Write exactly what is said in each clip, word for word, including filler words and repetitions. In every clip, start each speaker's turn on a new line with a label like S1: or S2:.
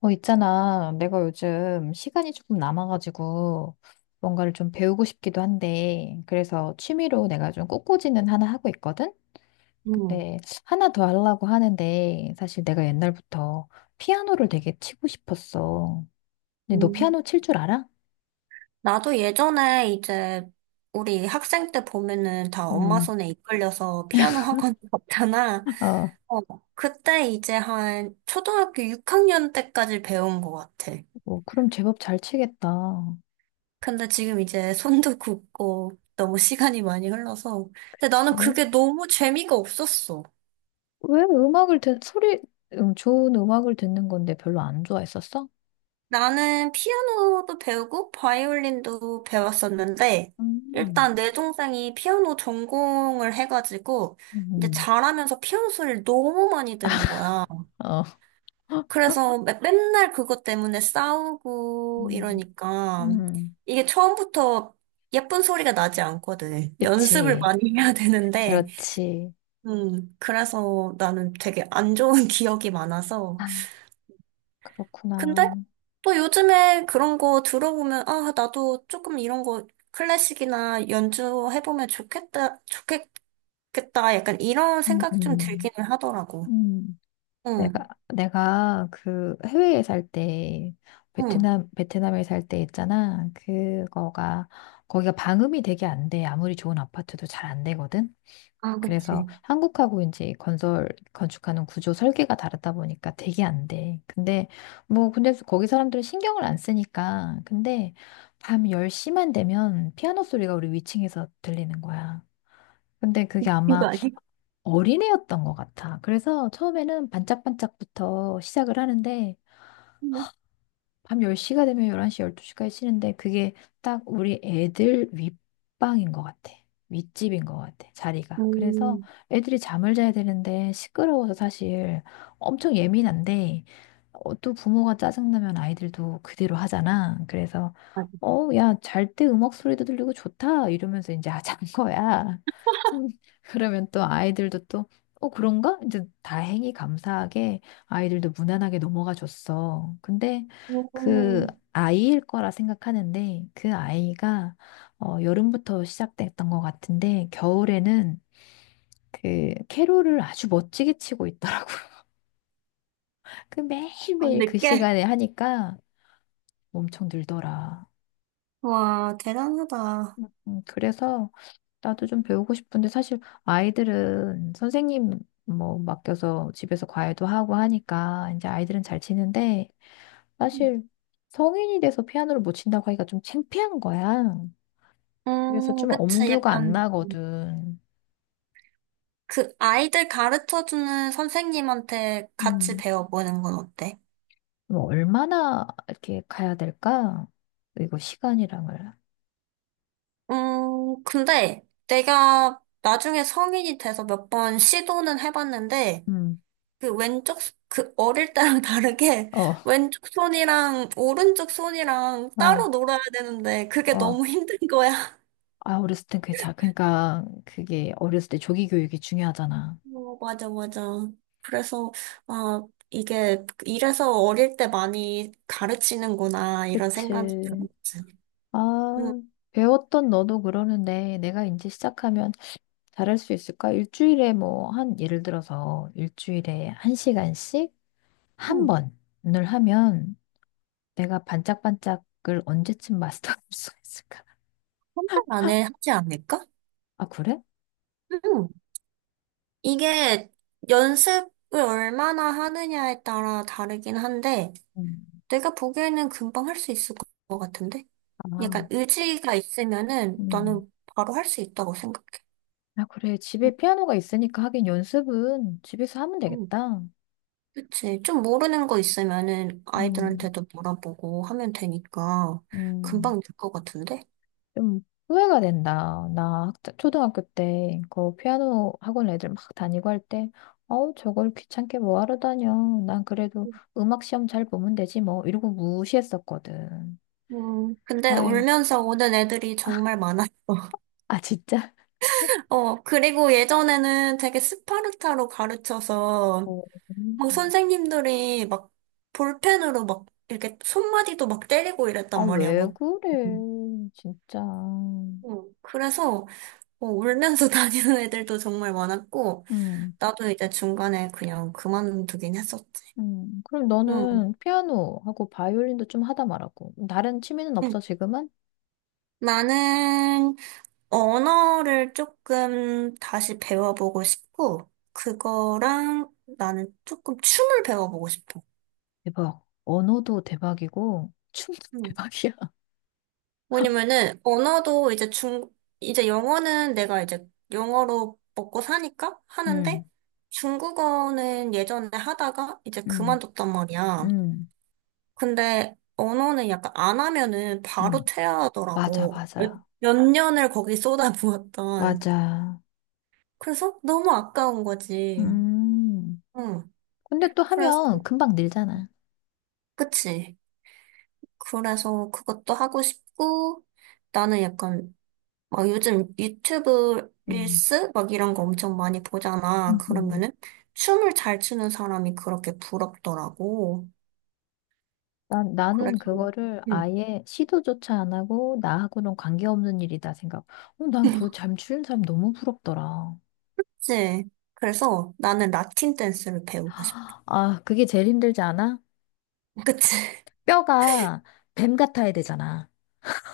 S1: 어, 있잖아. 내가 요즘 시간이 조금 남아가지고 뭔가를 좀 배우고 싶기도 한데, 그래서 취미로 내가 좀 꽃꽂이는 하나 하고 있거든?
S2: 음,
S1: 근데 하나 더 하려고 하는데, 사실 내가 옛날부터 피아노를 되게 치고 싶었어. 근데 너
S2: 음.
S1: 피아노 칠 줄 알아?
S2: 나도 예전에 이제 우리 학생 때 보면은 다 엄마
S1: 음,
S2: 손에 이끌려서 피아노 학원 갔잖아.
S1: 아,
S2: 어, 그때 이제 한 초등학교 육 학년 때까지 배운 것 같아.
S1: 어, 그럼 제법 잘 치겠다.
S2: 근데 지금 이제 손도 굳고 너무 시간이 많이 흘러서. 근데 나는
S1: 그치?
S2: 그게 너무 재미가 없었어.
S1: 왜 음악을 듣, 소리, 음, 좋은 음악을 듣는 건데 별로 안 좋아했었어?
S2: 나는 피아노도 배우고 바이올린도 배웠었는데,
S1: 음,
S2: 일단 내 동생이 피아노 전공을 해가지고, 이제
S1: 음,
S2: 잘하면서 피아노 소리를 너무 많이 들은 거야.
S1: 어.
S2: 그래서 매- 맨날 그것 때문에 싸우고 이러니까,
S1: 음,
S2: 이게 처음부터 예쁜 소리가 나지 않거든. 연습을
S1: 그치.
S2: 많이 해야 되는데,
S1: 그렇지.
S2: 음, 그래서 나는 되게 안 좋은 기억이 많아서,
S1: 아,
S2: 근데
S1: 그렇구나.
S2: 또 요즘에 그런 거 들어보면, 아, 나도 조금 이런 거 클래식이나 연주해보면 좋겠다, 좋겠겠다. 약간 이런
S1: 음,
S2: 생각이 좀
S1: 음,
S2: 들기는 하더라고.
S1: 음.
S2: 응,
S1: 내가, 내가 그 해외에 살 때,
S2: 응.
S1: 베트남, 베트남에 살 때 있잖아. 그거가, 거기가 방음이 되게 안 돼. 아무리 좋은 아파트도 잘 안 되거든.
S2: 아, 그치.
S1: 그래서 한국하고 이제 건설, 건축하는 구조 설계가 다르다 보니까 되게 안 돼. 근데, 뭐, 근데 거기 사람들은 신경을 안 쓰니까. 근데 밤 열 시만 되면 피아노 소리가 우리 위층에서 들리는 거야. 근데 그게
S2: 이거
S1: 아마
S2: 아직?
S1: 어린애였던 것 같아. 그래서 처음에는 반짝반짝부터 시작을 하는데
S2: 응.
S1: 밤 열 시가 되면 열한 시, 열두 시까지 쉬는데 그게 딱 우리 애들 윗방인 것 같아. 윗집인 것 같아, 자리가. 그래서
S2: 음,
S1: 애들이 잠을 자야 되는데 시끄러워서 사실 엄청 예민한데 어, 또 부모가 짜증나면 아이들도 그대로 하잖아. 그래서
S2: 아직.
S1: 어, 야, 잘 때 음악 소리도 들리고 좋다 이러면서 이제 아, 잔 거야. 음, 그러면 또 아이들도 또 어, 그런가? 이제 다행히 감사하게 아이들도 무난하게 넘어가 줬어. 근데 그
S2: 음,
S1: 아이일 거라 생각하는데 그 아이가 어, 여름부터 시작됐던 것 같은데 겨울에는 그 캐롤을 아주 멋지게 치고 있더라고요. 그
S2: 아,
S1: 매일매일 그
S2: 늦게?
S1: 시간에 하니까 엄청 늘더라.
S2: 와, 대단하다.
S1: 음, 그래서 나도 좀 배우고 싶은데 사실 아이들은 선생님 뭐 맡겨서 집에서 과외도 하고 하니까 이제 아이들은 잘 치는데
S2: 음,
S1: 사실 성인이 돼서 피아노를 못 친다고 하기가 좀 창피한 거야. 그래서
S2: 음,
S1: 좀
S2: 그치.
S1: 엄두가 안
S2: 약간
S1: 나거든.
S2: 그 아이들 가르쳐주는 선생님한테 같이
S1: 음,
S2: 배워보는 건 어때?
S1: 그럼 얼마나 이렇게 가야 될까? 이거 시간이랑을.
S2: 음, 근데 내가 나중에 성인이 돼서 몇 번 시도는 해봤는데,
S1: 음,
S2: 그 왼쪽, 손- 그 어릴 때랑 다르게
S1: 어,
S2: 왼쪽 손이랑 오른쪽 손이랑 따로
S1: 어,
S2: 놀아야 되는데, 그게
S1: 어.
S2: 너무 힘든 거야.
S1: 아, 어렸을 땐 그게 자. 그러니까 그게 어렸을 때 조기 교육이 중요하잖아.
S2: 어, 맞아, 맞아. 그래서, 아, 이게, 이래서 어릴 때 많이 가르치는구나, 이런 생각이
S1: 그치.
S2: 들었지.
S1: 아,
S2: 음,
S1: 배웠던 너도 그러는데 내가 이제 시작하면 잘할 수 있을까? 일주일에 뭐 한 예를 들어서 일주일에 한 시간씩 한
S2: 음,
S1: 번을 하면 내가 반짝반짝을 언제쯤 마스터할 수 있을까?
S2: 혼자 안에 하지 않을까?
S1: 아, 그래?
S2: 음. 이게 연습을 얼마나 하느냐에 따라 다르긴 한데,
S1: 음.
S2: 내가 보기에는 금방 할 수 있을 것 같은데?
S1: 아,
S2: 약간 의지가 있으면은
S1: 음.
S2: 나는 바로 할 수 있다고 생각해.
S1: 아, 그래.
S2: 음,
S1: 집에 피아노가 있으니까 하긴 연습은 집에서 하면
S2: 음.
S1: 되겠다.
S2: 그치. 좀 모르는 거 있으면은
S1: 음,
S2: 아이들한테도 물어보고 하면 되니까
S1: 음.
S2: 금방 될 것 같은데?
S1: 좀 후회가 된다. 나 학- 초등학교 때 그 피아노 학원 애들 막 다니고 할 때, 어우, 저걸 귀찮게 뭐 하러 다녀. 난 그래도 음악 시험 잘 보면 되지 뭐. 이러고 무시했었거든.
S2: 음, 근데
S1: 아유,
S2: 울면서 오는 애들이 정말 많아.
S1: 아, 진짜?
S2: 어, 그리고 예전에는 되게 스파르타로 가르쳐서
S1: 어.
S2: 막 선생님들이 막 볼펜으로 막 이렇게 손마디도 막 때리고
S1: 아,
S2: 이랬단 말이야.
S1: 왜
S2: 뭐.
S1: 그래, 진짜.
S2: 어, 그래서 어, 울면서 다니는 애들도 정말 많았고
S1: 음,
S2: 나도 이제 중간에 그냥 그만두긴 했었지.
S1: 음. 그럼
S2: 응,
S1: 너는 피아노하고 바이올린도 좀 하다 말았고, 다른 취미는
S2: 응.
S1: 없어, 지금은?
S2: 나는 언어를 조금 다시 배워보고 싶고 그거랑 나는 조금 춤을 배워보고 싶어.
S1: 대박. 언어도 대박이고, 춤도
S2: 응.
S1: 대박이야.
S2: 왜냐면은 언어도 이제 중 이제 영어는 내가 이제 영어로 먹고 사니까 하는데
S1: 음,
S2: 중국어는 예전에 하다가 이제
S1: 음,
S2: 그만뒀단 말이야.
S1: 음,
S2: 근데 언어는 약간 안 하면은 바로
S1: 음. 맞아,
S2: 퇴화하더라고. 몇,
S1: 맞아.
S2: 몇 년을 거기 쏟아부었던.
S1: 맞아.
S2: 그래서 너무 아까운 거지.
S1: 음.
S2: 응.
S1: 근데 또
S2: 그래서
S1: 하면 금방 늘잖아.
S2: 그치. 그래서 그것도 하고 싶고 나는 약간 막 요즘 유튜브
S1: 음,
S2: 릴스 막 이런 거 엄청 많이 보잖아.
S1: 음, 음.
S2: 그러면은 춤을 잘 추는 사람이 그렇게 부럽더라고.
S1: 난, 나는
S2: 그래서
S1: 그거를
S2: 응.
S1: 아예 시도조차 안 하고 나하고는 관계없는 일이다 생각. 어, 난그 잠추는 사람 너무 부럽더라.
S2: 그치. 그래서 나는 라틴 댄스를 배우고 싶어.
S1: 아, 그게 제일 힘들지 않아?
S2: 그치?
S1: 뼈가 뱀 같아야 되잖아.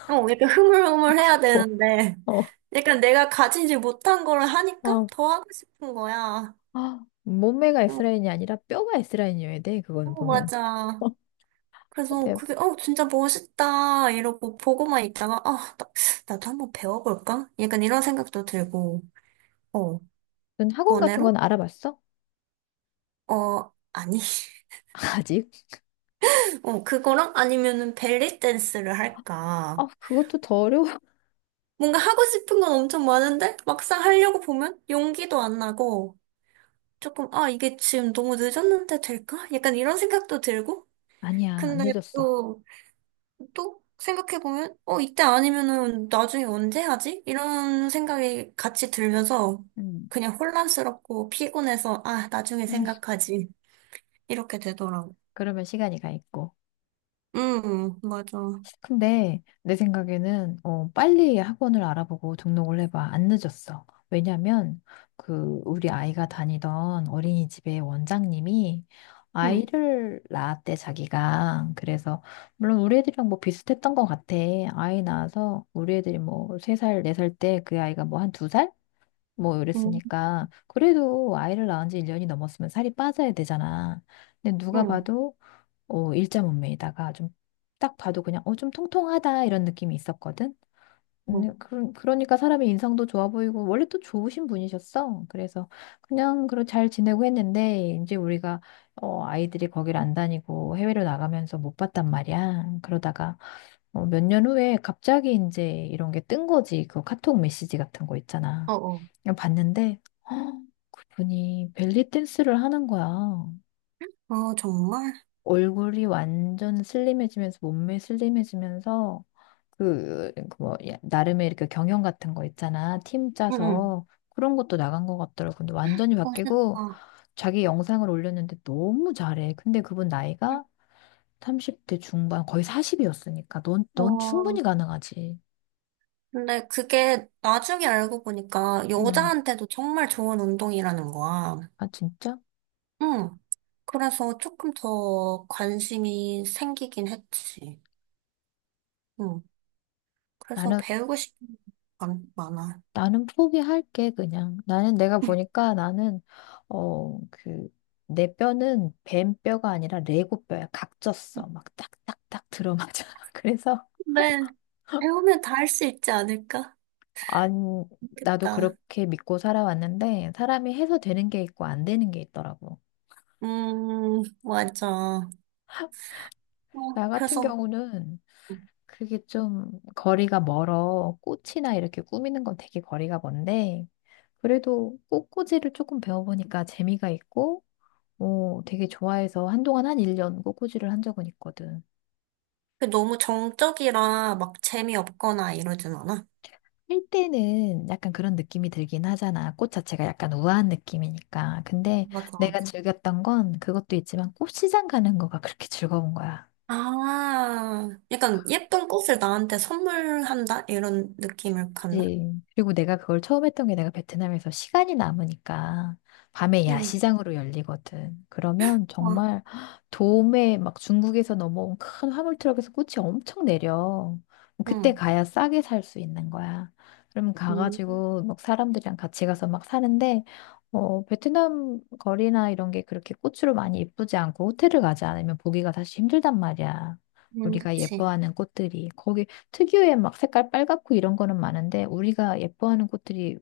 S2: 어, 약간 흐물흐물해야
S1: 어,
S2: 되는데
S1: 어,
S2: 약간 내가 가지지 못한 거를 하니까
S1: 어.
S2: 더 하고 싶은 거야.
S1: 아, 몸매가
S2: 응.
S1: S라인이 아니라 뼈가 S라인이어야 돼, 그거는
S2: 어,
S1: 보면.
S2: 맞아.
S1: 어,
S2: 그래서
S1: 네.
S2: 그게 어 진짜 멋있다 이러고 보고만 있다가 아 나- 나도 한번 배워볼까? 약간 이런 생각도 들고. 어,
S1: 넌 학원 같은
S2: 번외로?
S1: 건 알아봤어?
S2: 어, 아니.
S1: 아직?
S2: 어, 그거랑 아니면은 벨리 댄스를 할까.
S1: 아, 그것도 더 어려워.
S2: 뭔가 하고 싶은 건 엄청 많은데 막상 하려고 보면 용기도 안 나고 조금 아, 이게 지금 너무 늦었는데 될까? 약간 이런 생각도 들고.
S1: 아니야, 안
S2: 근데
S1: 늦었어.
S2: 또, 또 생각해보면 어, 이때 아니면은 나중에 언제 하지? 이런 생각이 같이 들면서
S1: 음,
S2: 그냥 혼란스럽고 피곤해서 아, 나중에
S1: 음.
S2: 생각하지. 이렇게 되더라고.
S1: 그러면 시간이 가 있고.
S2: 음, 맞아.
S1: 근데 내 생각에는 어, 빨리 학원을 알아보고 등록을 해봐. 안 늦었어. 왜냐면 그 우리 아이가 다니던 어린이집의 원장님이
S2: 음.
S1: 아이를 낳았대 자기가. 그래서 물론 우리 애들이랑 뭐 비슷했던 것 같아. 아이 낳아서 우리 애들이 뭐 세 살 네 살 때 그 아이가 뭐 한 두 살 뭐
S2: 음.
S1: 이랬으니까 그래도 아이를 낳은 지 일 년이 넘었으면 살이 빠져야 되잖아. 근데 누가
S2: 응,
S1: 봐도 어, 일자 몸매에다가 좀 딱 봐도 그냥 어, 좀 통통하다 이런 느낌이 있었거든.
S2: 응,
S1: 음, 그러, 그러니까 사람의 인상도 좋아 보이고 원래 또 좋으신 분이셨어. 그래서 그냥 그런 잘 지내고 했는데 이제 우리가 어, 아이들이 거기를 안 다니고 해외로 나가면서 못 봤단 말이야. 그러다가 어, 몇 년 후에 갑자기 이제 이런 게 뜬 거지. 그 카톡 메시지 같은 거 있잖아.
S2: 어, 어,
S1: 그냥 봤는데, 헉, 그분이 벨리 댄스를 하는 거야.
S2: 아, 정말?
S1: 얼굴이 완전 슬림해지면서 몸매 슬림해지면서 그 그 뭐 나름의 이렇게 경영 같은 거 있잖아, 팀
S2: 응, 응.
S1: 짜서 그런 것도 나간 것 같더라고. 근데 완전히 바뀌고
S2: 멋있다.
S1: 자기 영상을 올렸는데 너무 잘해. 근데 그분 나이가
S2: 응.
S1: 삼십 대 중반 거의 사십이었으니까 넌 넌
S2: 어,
S1: 충분히 가능하지.
S2: 근데 그게 나중에 알고 보니까
S1: 음.
S2: 여자한테도 정말 좋은 운동이라는 거야.
S1: 아, 진짜.
S2: 응. 그래서 조금 더 관심이 생기긴 했지. 응. 그래서
S1: 나는
S2: 배우고 싶은 게 많- 많아.
S1: 나는 포기할게, 그냥. 나는 내가 보니까 나는, 어, 그, 내 뼈는 뱀뼈가 아니라 레고뼈야. 각졌어. 막 딱딱딱 들어맞아. 그래서,
S2: 네. 배우면 다 할 수 있지 않을까?
S1: 안, 나도
S2: 좋겠다.
S1: 그렇게 믿고 살아왔는데, 사람이 해서 되는 게 있고 안 되는 게 있더라고.
S2: 음, 맞아. 어,
S1: 나 같은
S2: 그래서
S1: 경우는 그게 좀 거리가 멀어. 꽃이나 이렇게 꾸미는 건 되게 거리가 먼데, 그래도 꽃꽂이를 조금 배워보니까 재미가 있고, 어, 되게 좋아해서 한동안 한 일 년 꽃꽂이를 한 적은 있거든.
S2: 그 너무 정적이라 막 재미없거나 이러진 않아.
S1: 할 때는 약간 그런 느낌이 들긴 하잖아. 꽃 자체가 약간 우아한 느낌이니까. 근데
S2: 맞아, 맞아.
S1: 내가 즐겼던 건 그것도 있지만 꽃시장 가는 거가 그렇게 즐거운 거야.
S2: 아, 약간 예쁜 꽃을 나한테 선물한다? 이런 느낌을 갖나?
S1: 그치. 그리고 내가 그걸 처음 했던 게 내가 베트남에서 시간이 남으니까 밤에
S2: 응,
S1: 야시장으로 열리거든. 그러면
S2: 와,
S1: 정말 도매 막 중국에서 넘어온 큰 화물 트럭에서 꽃이 엄청 내려. 그때
S2: 응,
S1: 가야 싸게 살 수 있는 거야. 그러면
S2: 응,
S1: 가가지고 막 사람들이랑 같이 가서 막 사는데 어, 베트남 거리나 이런 게 그렇게 꽃으로 많이 예쁘지 않고 호텔을 가지 않으면 보기가 사실 힘들단 말이야.
S2: 응,
S1: 우리가
S2: 그치.
S1: 예뻐하는 꽃들이 거기 특유의 막 색깔 빨갛고 이런 거는 많은데 우리가 예뻐하는 꽃들이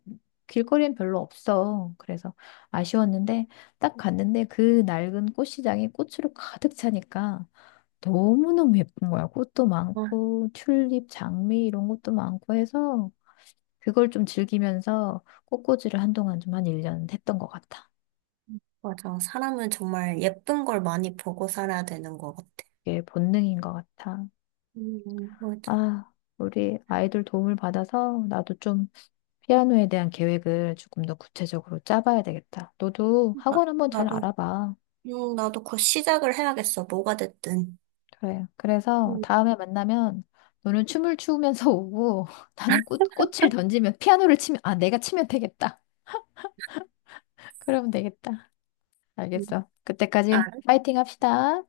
S1: 길거리엔 별로 없어. 그래서 아쉬웠는데 딱 갔는데 그 낡은 꽃시장이 꽃으로 가득 차니까 너무너무 예쁜 거야. 꽃도
S2: 와,
S1: 많고 튤립, 장미 이런 것도 많고 해서 그걸 좀 즐기면서 꽃꽂이를 한동안 좀 한 일 년 했던 것 같아.
S2: 맞아. 사람은 정말 예쁜 걸 많이 보고 살아야 되는 것 같아.
S1: 이게 본능인 것 같아.
S2: 응, 맞아.
S1: 아, 우리 아이들 도움을 받아서 나도 좀 피아노에 대한 계획을 조금 더 구체적으로 짜봐야 되겠다. 너도
S2: 나,
S1: 학원 한번 잘
S2: 나도,
S1: 알아봐.
S2: 응, 나도 곧 시작을 해야겠어. 뭐가 됐든.
S1: 그래. 그래서
S2: 응,
S1: 다음에 만나면 너는 춤을 추면서 오고 나는 꽃, 꽃을 던지면 피아노를 치면, 아, 내가 치면 되겠다. 그러면 되겠다.
S2: 응.
S1: 알겠어. 그때까지
S2: 알았어.
S1: 파이팅 합시다.